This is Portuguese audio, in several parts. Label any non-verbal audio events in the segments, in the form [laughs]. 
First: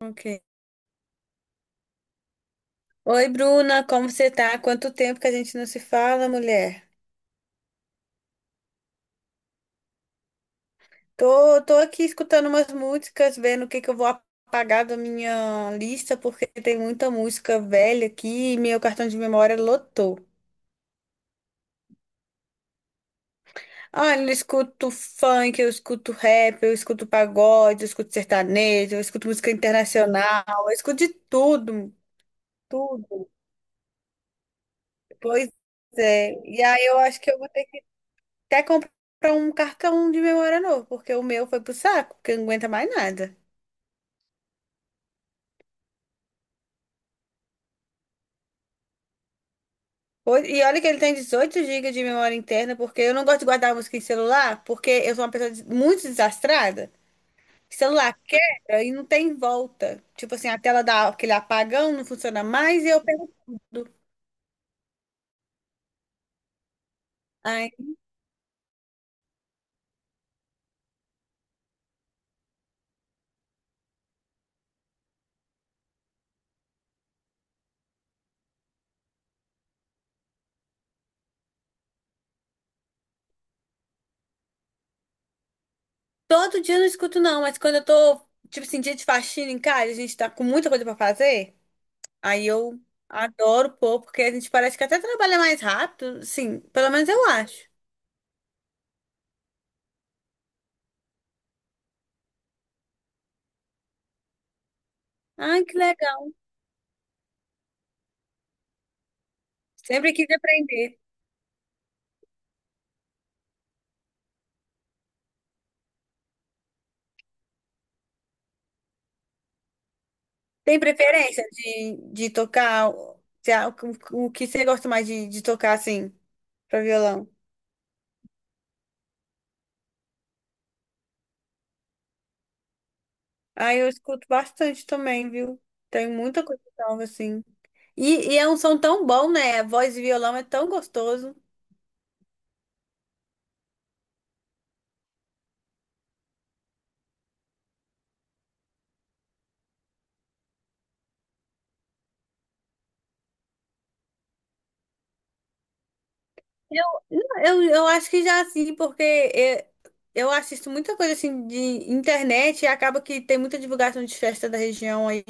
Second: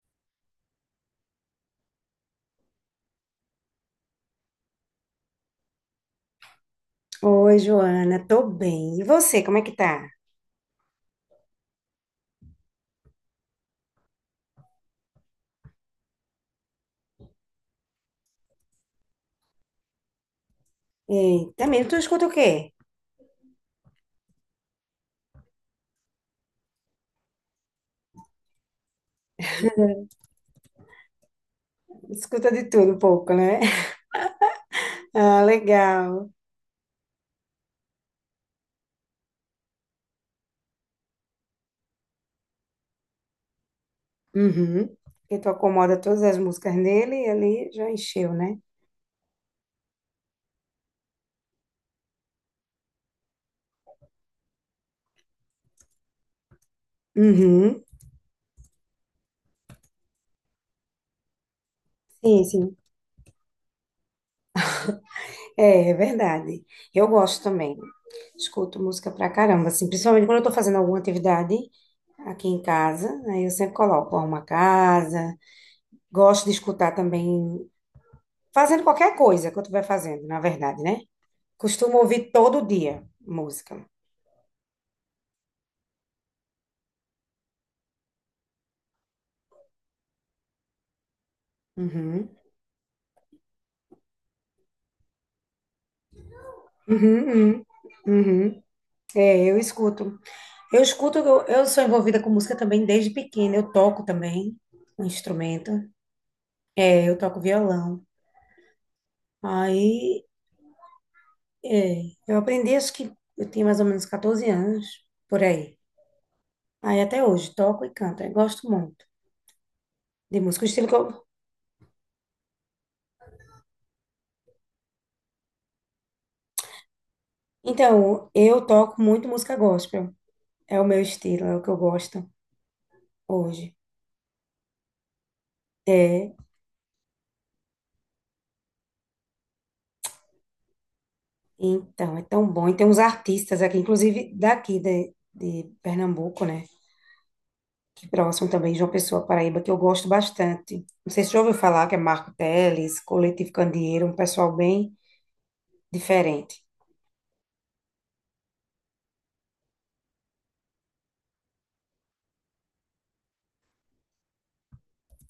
Ok. Oi, Bruna, como você tá? Quanto tempo que a gente não se fala, mulher? Oi, Joana, tô bem. E você, como é que tá? Tô aqui escutando umas músicas, vendo o que que eu vou apagar da minha lista, porque tem muita música velha aqui e meu cartão de memória lotou. Eita, mesmo, tu escuta o quê? Olha, eu escuto funk, eu escuto rap, eu escuto pagode, eu escuto sertanejo, eu escuto música internacional, eu escuto de tudo, Escuta de tudo um tudo. pouco, né? [laughs] Ah, Pois legal. é. E aí eu acho que eu Até comprar um cartão de memória novo, porque o meu foi pro saco, porque não aguenta mais nada. Uhum. Porque tu acomoda todas as músicas dele e ali já encheu, né? E olha que ele tem 18 gigas de memória interna, porque eu não gosto de guardar música em celular, porque eu sou uma pessoa muito desastrada. Uhum. Celular quebra e não tem volta. Tipo assim, a tela dá aquele apagão, não funciona Sim, sim. mais e eu perco tudo. É, é verdade. Eu gosto Ai, também. Escuto música pra caramba, assim, principalmente quando eu tô fazendo alguma atividade aqui em casa, aí eu sempre coloco uma casa. Gosto de escutar também, fazendo qualquer coisa que eu estiver fazendo, na verdade, né? Costumo ouvir todo dia música. todo dia eu não escuto, não, mas quando tipo assim, dia de faxina em casa, a gente tá com muita coisa pra fazer, Uhum. aí eu adoro pôr, porque a gente parece que até trabalha mais rápido, sim, pelo menos eu Uhum, uhum. acho. Uhum. É, eu escuto. Eu escuto, eu sou envolvida com música também desde pequena. Eu toco também um Ai, instrumento. que legal. É, eu toco violão. Sempre Aí, quis aprender. é, eu aprendi, acho que eu tinha mais ou menos 14 anos, por aí. Aí até hoje, toco e canto. Eu gosto muito de música. O Tem estilo que eu... preferência de tocar o, se a- o que você gosta mais de tocar, assim, pra violão? Então, eu toco muito música gospel. É o meu estilo, é o que eu gosto hoje. Ah, eu escuto bastante também, viu? Tem É, muita coisa nova, assim. E é um som tão bom, né? A voz de violão é tão gostoso. então, é tão bom. E tem uns artistas aqui, inclusive daqui de Pernambuco, né? Que próximo também, João Pessoa, Paraíba, que eu gosto bastante. Não sei se já ouviu falar, que é Marco Teles, Coletivo Candeeiro, um pessoal bem diferente. Eu, eu acho que já assim, eu assisto muita coisa assim de internet e acaba que tem muita divulgação de festa da região aí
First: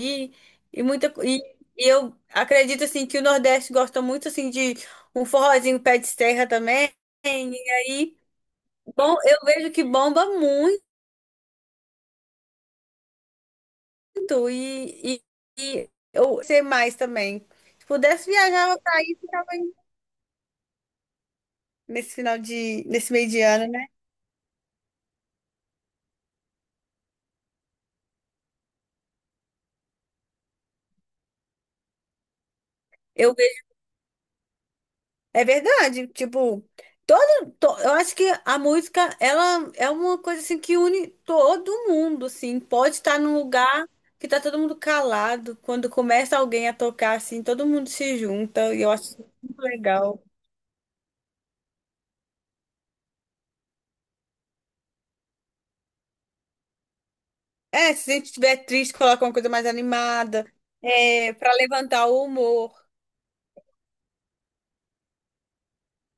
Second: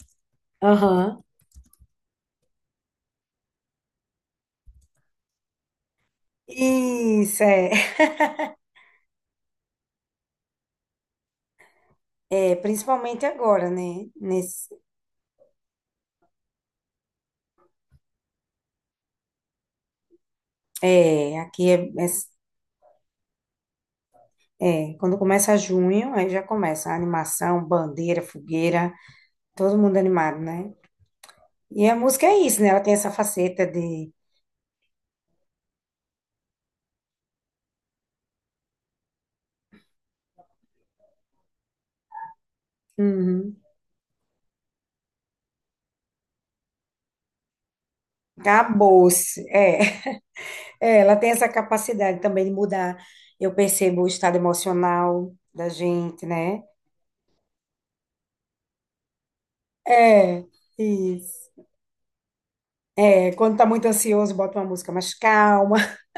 e muita Aham. co- e, e eu acredito assim que o Nordeste gosta muito assim de um forrozinho pé de serra também. Isso, é, Aí, bom, eu vejo que bomba muito [laughs] é principalmente agora, né? Nesse, e, e eu sei mais também. Se pudesse viajar, eu tava é, aqui é, nesse final de nesse meio de ano, né? é, é, quando começa junho, aí já começa a animação, bandeira, fogueira, todo mundo animado, né? E a música é isso, né? Ela tem essa eu faceta de... É verdade, tipo, eu acho que a música, ela é uma coisa assim que une todo mundo, assim, pode estar num Uhum. lugar que tá todo mundo calado, quando começa alguém a tocar, assim, todo mundo se junta, e eu acho isso Acabou-se. muito É. legal. [laughs] É, ela tem essa capacidade também de mudar. Eu percebo o estado emocional da gente, né? É, se a gente estiver triste, coloca uma coisa mais É, animada, é, para isso. levantar o humor. É, quando tá muito ansioso, bota uma música mais calma. [laughs]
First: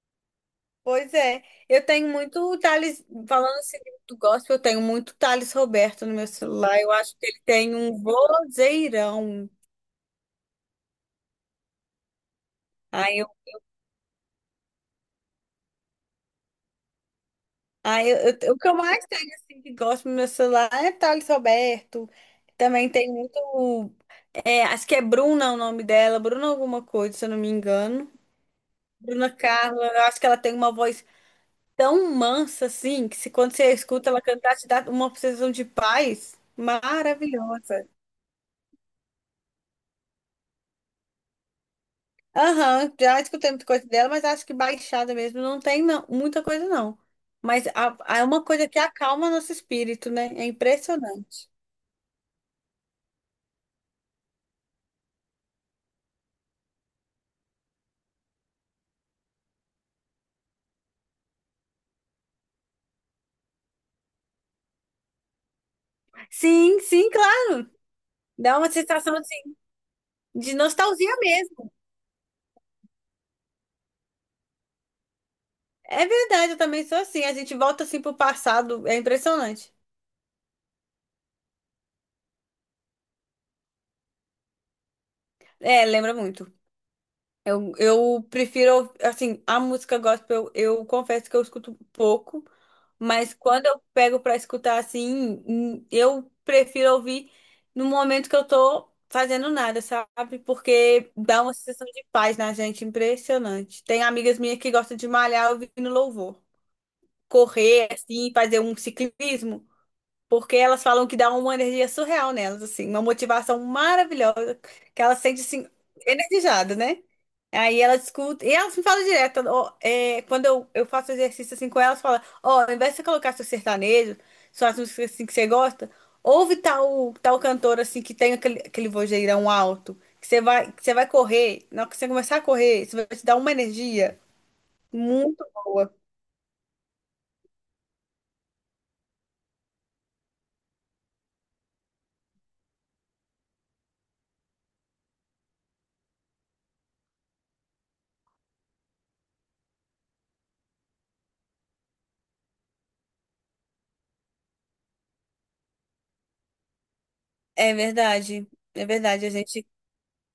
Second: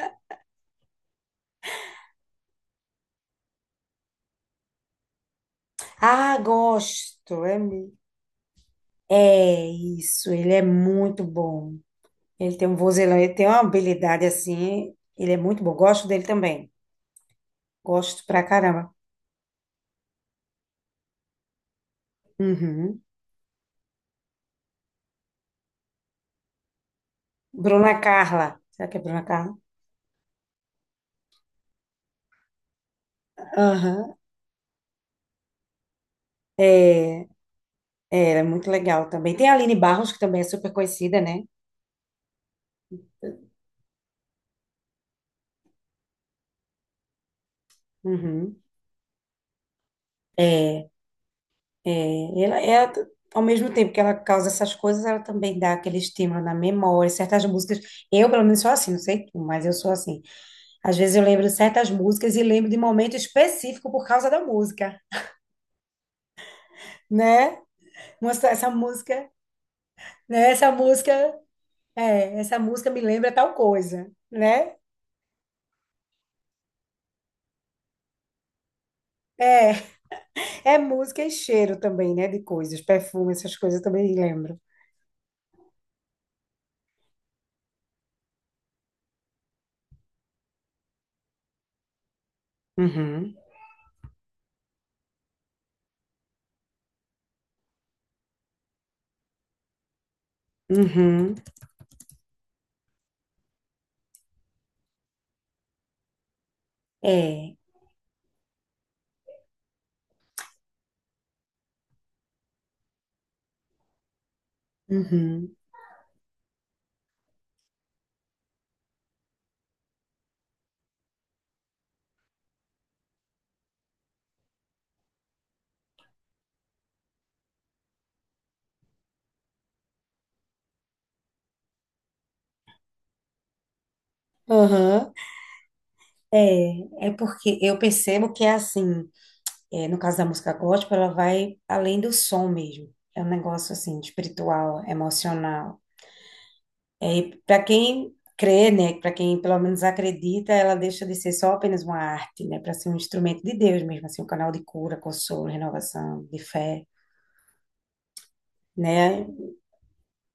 Pois é, eu tenho muito Thales, falando assim do gospel, eu tenho muito Thales Roberto no meu Ah, celular, eu acho que ele gosto. É, tem mi- um vozeirão. é isso, ele é muito bom. Ele tem um vozelão, ele tem uma habilidade assim. Ele é muito bom. Gosto dele também. Ah, Gosto pra o que eu caramba. mais tenho, assim, que gosto no meu celular é Thales Roberto. Também Uhum. tem muito. É, acho que é Bruna o nome dela, Bruna alguma coisa, se eu não me Bruna engano. Carla. Será que é Bruna Bruna Carla? Carla, eu acho que ela tem uma voz tão mansa, assim, que se, quando você escuta Aham. ela cantar, te dá uma sensação de paz É. maravilhosa. É, ela é muito legal também. Tem a Aline Barros, que também é super conhecida, né? Aham, já escutei muita coisa dela, mas acho que baixada mesmo não tem não, muita coisa, não. Mas é uma Uhum. coisa que acalma nosso espírito, né? É É, impressionante. é, ela, ao mesmo tempo que ela causa essas coisas, ela também dá aquele estímulo na memória, certas músicas. Eu, pelo menos, sou assim, não sei tu, mas eu sou assim. Às vezes eu lembro de certas músicas e lembro de momento específico por causa da música, Sim, sim, né? Nossa, dá essa uma sensação música, assim, né? de Essa música, nostalgia mesmo. é, essa música me lembra tal coisa, né? É verdade, eu também sou assim. A gente volta assim pro passado, é É, impressionante. é música e cheiro também, né? De coisas, perfume, essas coisas eu também lembro. É, lembra muito. Eu prefiro, assim, a música gospel, eu confesso que eu escuto pouco, mas Uhum, quando eu pego pra escutar assim, eu prefiro ouvir no momento que eu tô fazendo nada, sabe? Porque uhum, dá uma sensação de paz na gente, impressionante. Tem amigas minhas que gostam de malhar ouvindo louvor. é, Correr, assim, fazer um ciclismo. Porque elas falam que dá uma energia surreal nelas, assim, uma motivação maravilhosa, que elas sentem uhum, assim, energizada, né? Aí elas escutam, e elas me falam direto, ó, é, quando eu faço exercício assim com elas, fala, ó, ao invés de você colocar seu sertanejo, suas músicas assim que você gosta, ouve tal cantor assim que tem aquele vozeirão alto, que você vai correr, na hora que você começar a correr, isso vai te dar uma energia aham, muito boa. é, é porque eu percebo que é assim, é, no caso da música gospel, ela vai além do som mesmo, é um negócio assim, espiritual, emocional, é, para quem crê, né, para quem pelo menos acredita, ela deixa de ser só apenas uma arte, né, para ser um instrumento de Deus mesmo, assim, um canal de cura, consolo, renovação, de fé, É verdade, é né, verdade,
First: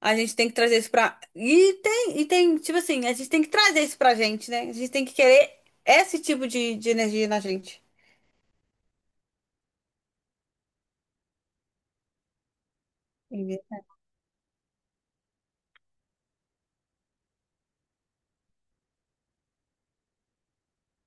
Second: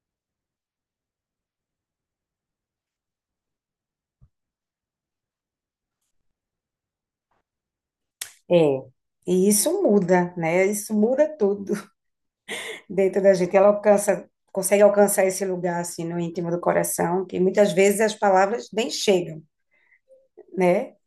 a gente tem que trazer isso pra. E tem, tipo assim, a gente tem que trazer isso pra gente, né? A gente tem que querer esse tipo de energia na gente. é, e isso muda, né, isso muda tudo dentro da gente. Ela alcança, consegue alcançar esse lugar assim no íntimo do coração, que muitas vezes as palavras nem chegam, né?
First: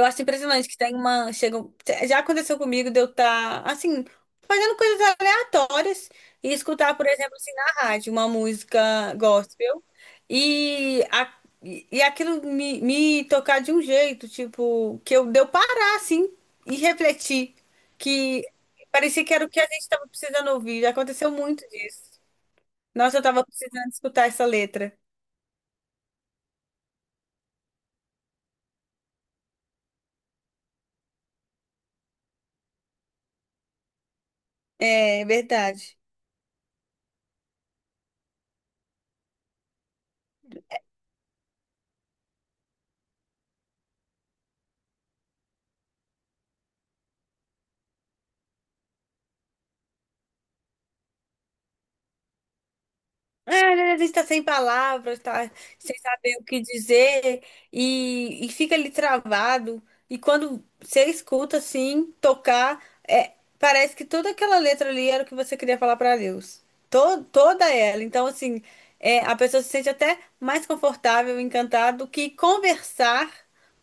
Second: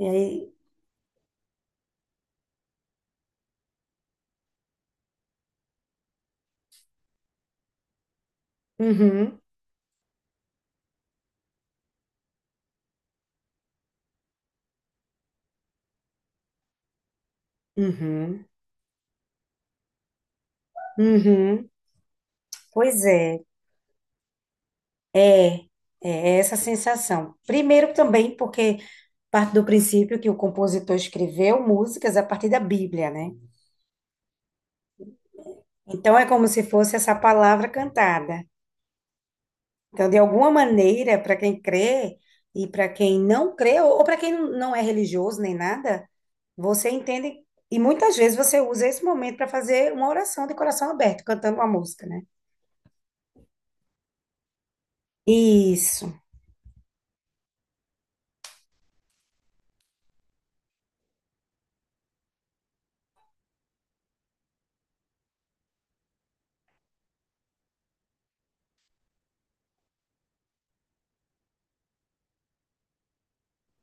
E acho aí, impressionante que tem uma. Chega, já aconteceu comigo de eu estar, assim, fazendo coisas aleatórias e escutar, por exemplo, assim, na rádio, uma música uhum, gospel. E, a, e e aquilo me tocar de um jeito, tipo, de eu parar, assim, e refletir. uhum, Que parecia que era o que a gente estava precisando ouvir. Já aconteceu muito uhum. disso. Pois Nossa, eu é, estava precisando escutar essa letra. é, é essa sensação. Primeiro também porque parte do princípio que o compositor escreveu músicas a partir da Bíblia, né? É verdade. Então é como se fosse essa palavra cantada. Então, de alguma maneira, para quem crê e para quem não crê, ou para quem não é religioso nem nada, você entende, e muitas vezes você usa esse momento para fazer uma oração de coração aberto, cantando uma música, né? Ah, a gente está sem palavras, tá sem Isso, saber o que dizer e fica ali travado. E quando você escuta assim, tocar, é, parece que toda aquela letra ali era o que você queria falar para Deus. Toda ela. Então, assim, é, a pessoa se sente até mais confortável, encantada, do que conversar,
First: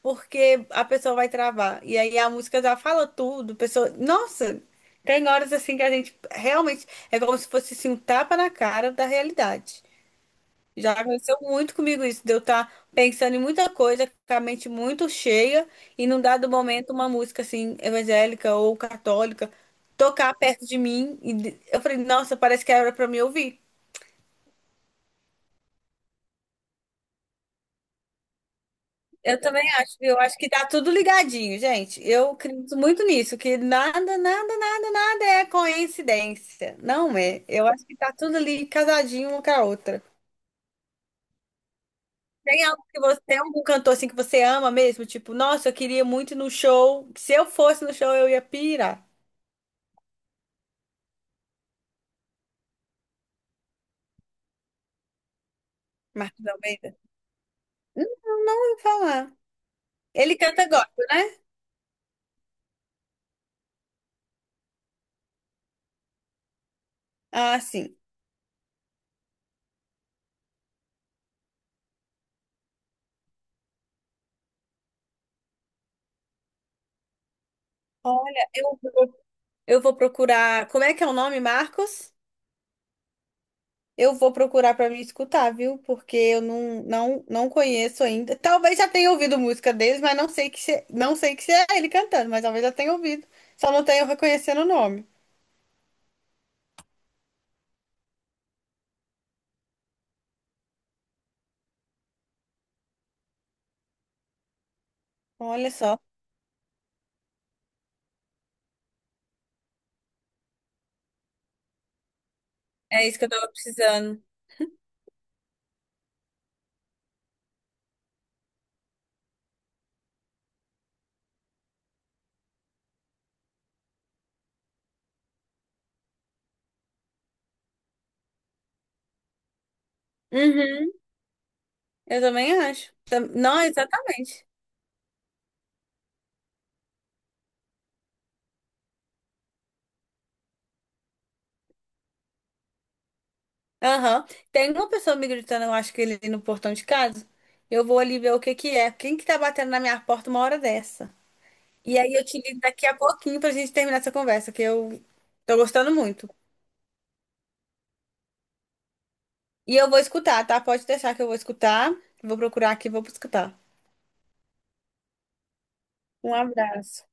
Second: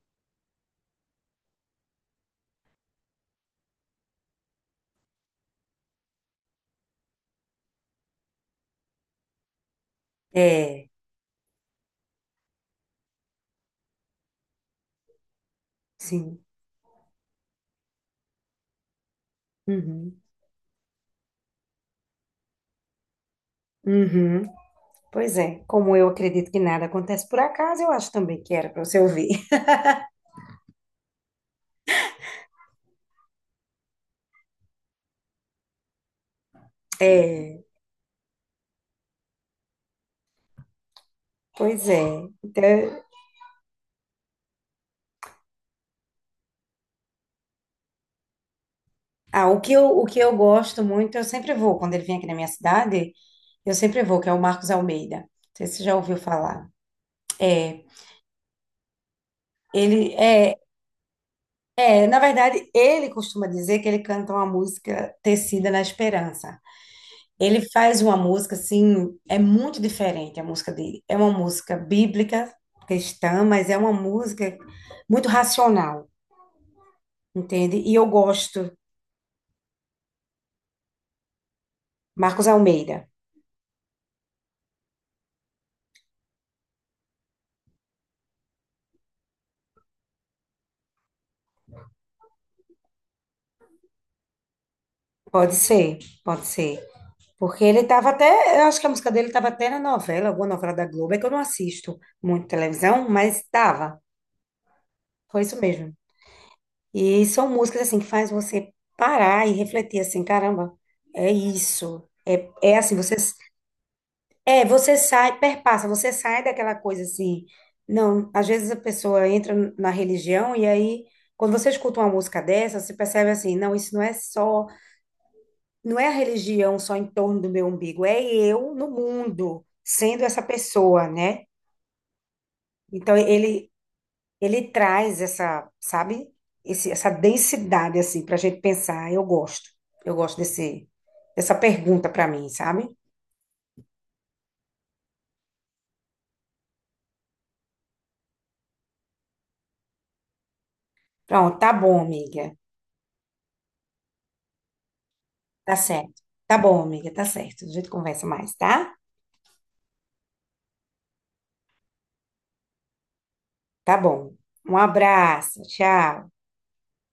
porque a pessoa vai travar. E aí a música já fala tudo, a pessoa. Nossa! Tem horas assim que a gente realmente é como se fosse assim, um tapa na cara da realidade. é, Já aconteceu muito comigo isso, de eu estar pensando em muita coisa, com a mente muito cheia, e num sim. dado momento uma música assim, evangélica ou católica, Uhum, tocar perto de mim, eu falei, nossa, parece que era para me ouvir. uhum. Pois é, como eu acredito que nada acontece por acaso, eu acho também que era para você ouvir. Eu também [laughs] acho, viu? Eu acho que tá tudo ligadinho, gente. Eu acredito muito nisso, que nada é coincidência. Não é. É, Eu acho que tá tudo ali casadinho uma com a outra. pois é. Então, Tem algum cantor assim que você ama mesmo? Tipo, nossa, eu queria muito ir no show. Se eu fosse no show, eu ia pirar. ah, o que eu gosto muito, eu sempre vou, quando ele vem aqui na minha cidade, eu sempre vou, que é o Marcos Almeida. Não sei se você já ouviu Marcos falar. Almeida? É, Não vou falar. ele Ele é, canta gospel, né? é, na verdade, ele costuma dizer que ele canta uma música tecida na esperança. Ah, Ele sim. faz uma música assim, é muito diferente a música dele. É uma música bíblica, cristã, mas é uma música muito racional, entende? E eu Olha, gosto. Eu vou procurar. Como é que é o nome, Marcos? Marcos Almeida. Eu vou procurar pra me escutar, viu? Porque eu não conheço ainda. Talvez já tenha ouvido música deles, mas não sei que se é ele cantando, mas talvez já tenha ouvido. Só não tenho reconhecendo o nome. Pode ser, pode ser. Porque ele estava até, eu acho que a música dele estava até na novela, alguma novela da Globo, é que eu não assisto muito televisão, mas estava. Foi isso Olha mesmo. só. E são músicas assim que faz você parar e refletir assim, caramba, é isso. É, é assim, É você isso que eu tava precisando. é, você sai, perpassa, você sai daquela coisa assim. Não, às vezes a pessoa entra na religião e aí quando você escuta uma música dessa, você percebe assim, não, isso não é só, não é a religião só em torno do meu umbigo, é eu no mundo, sendo essa Uhum. pessoa, né? Eu também acho. Então Não, ele exatamente. Ele traz essa, sabe? Esse- essa densidade, assim, pra gente pensar. Eu gosto. Eu gosto dessa pergunta pra mim, sabe? Aham. Tem uma pessoa me gritando, eu acho que ele no portão de casa. Eu vou ali ver o que que é. Quem que tá batendo na minha porta uma hora dessa? Pronto, tá E bom, aí eu te amiga. ligo daqui a pouquinho pra gente terminar essa conversa, que eu tô Tá gostando certo. muito. Tá bom, amiga, tá certo. A gente conversa mais, tá? E eu vou escutar, tá? Pode deixar que eu vou escutar. Vou procurar aqui, e vou escutar. Tá bom. Um abraço. Tchau. Um abraço.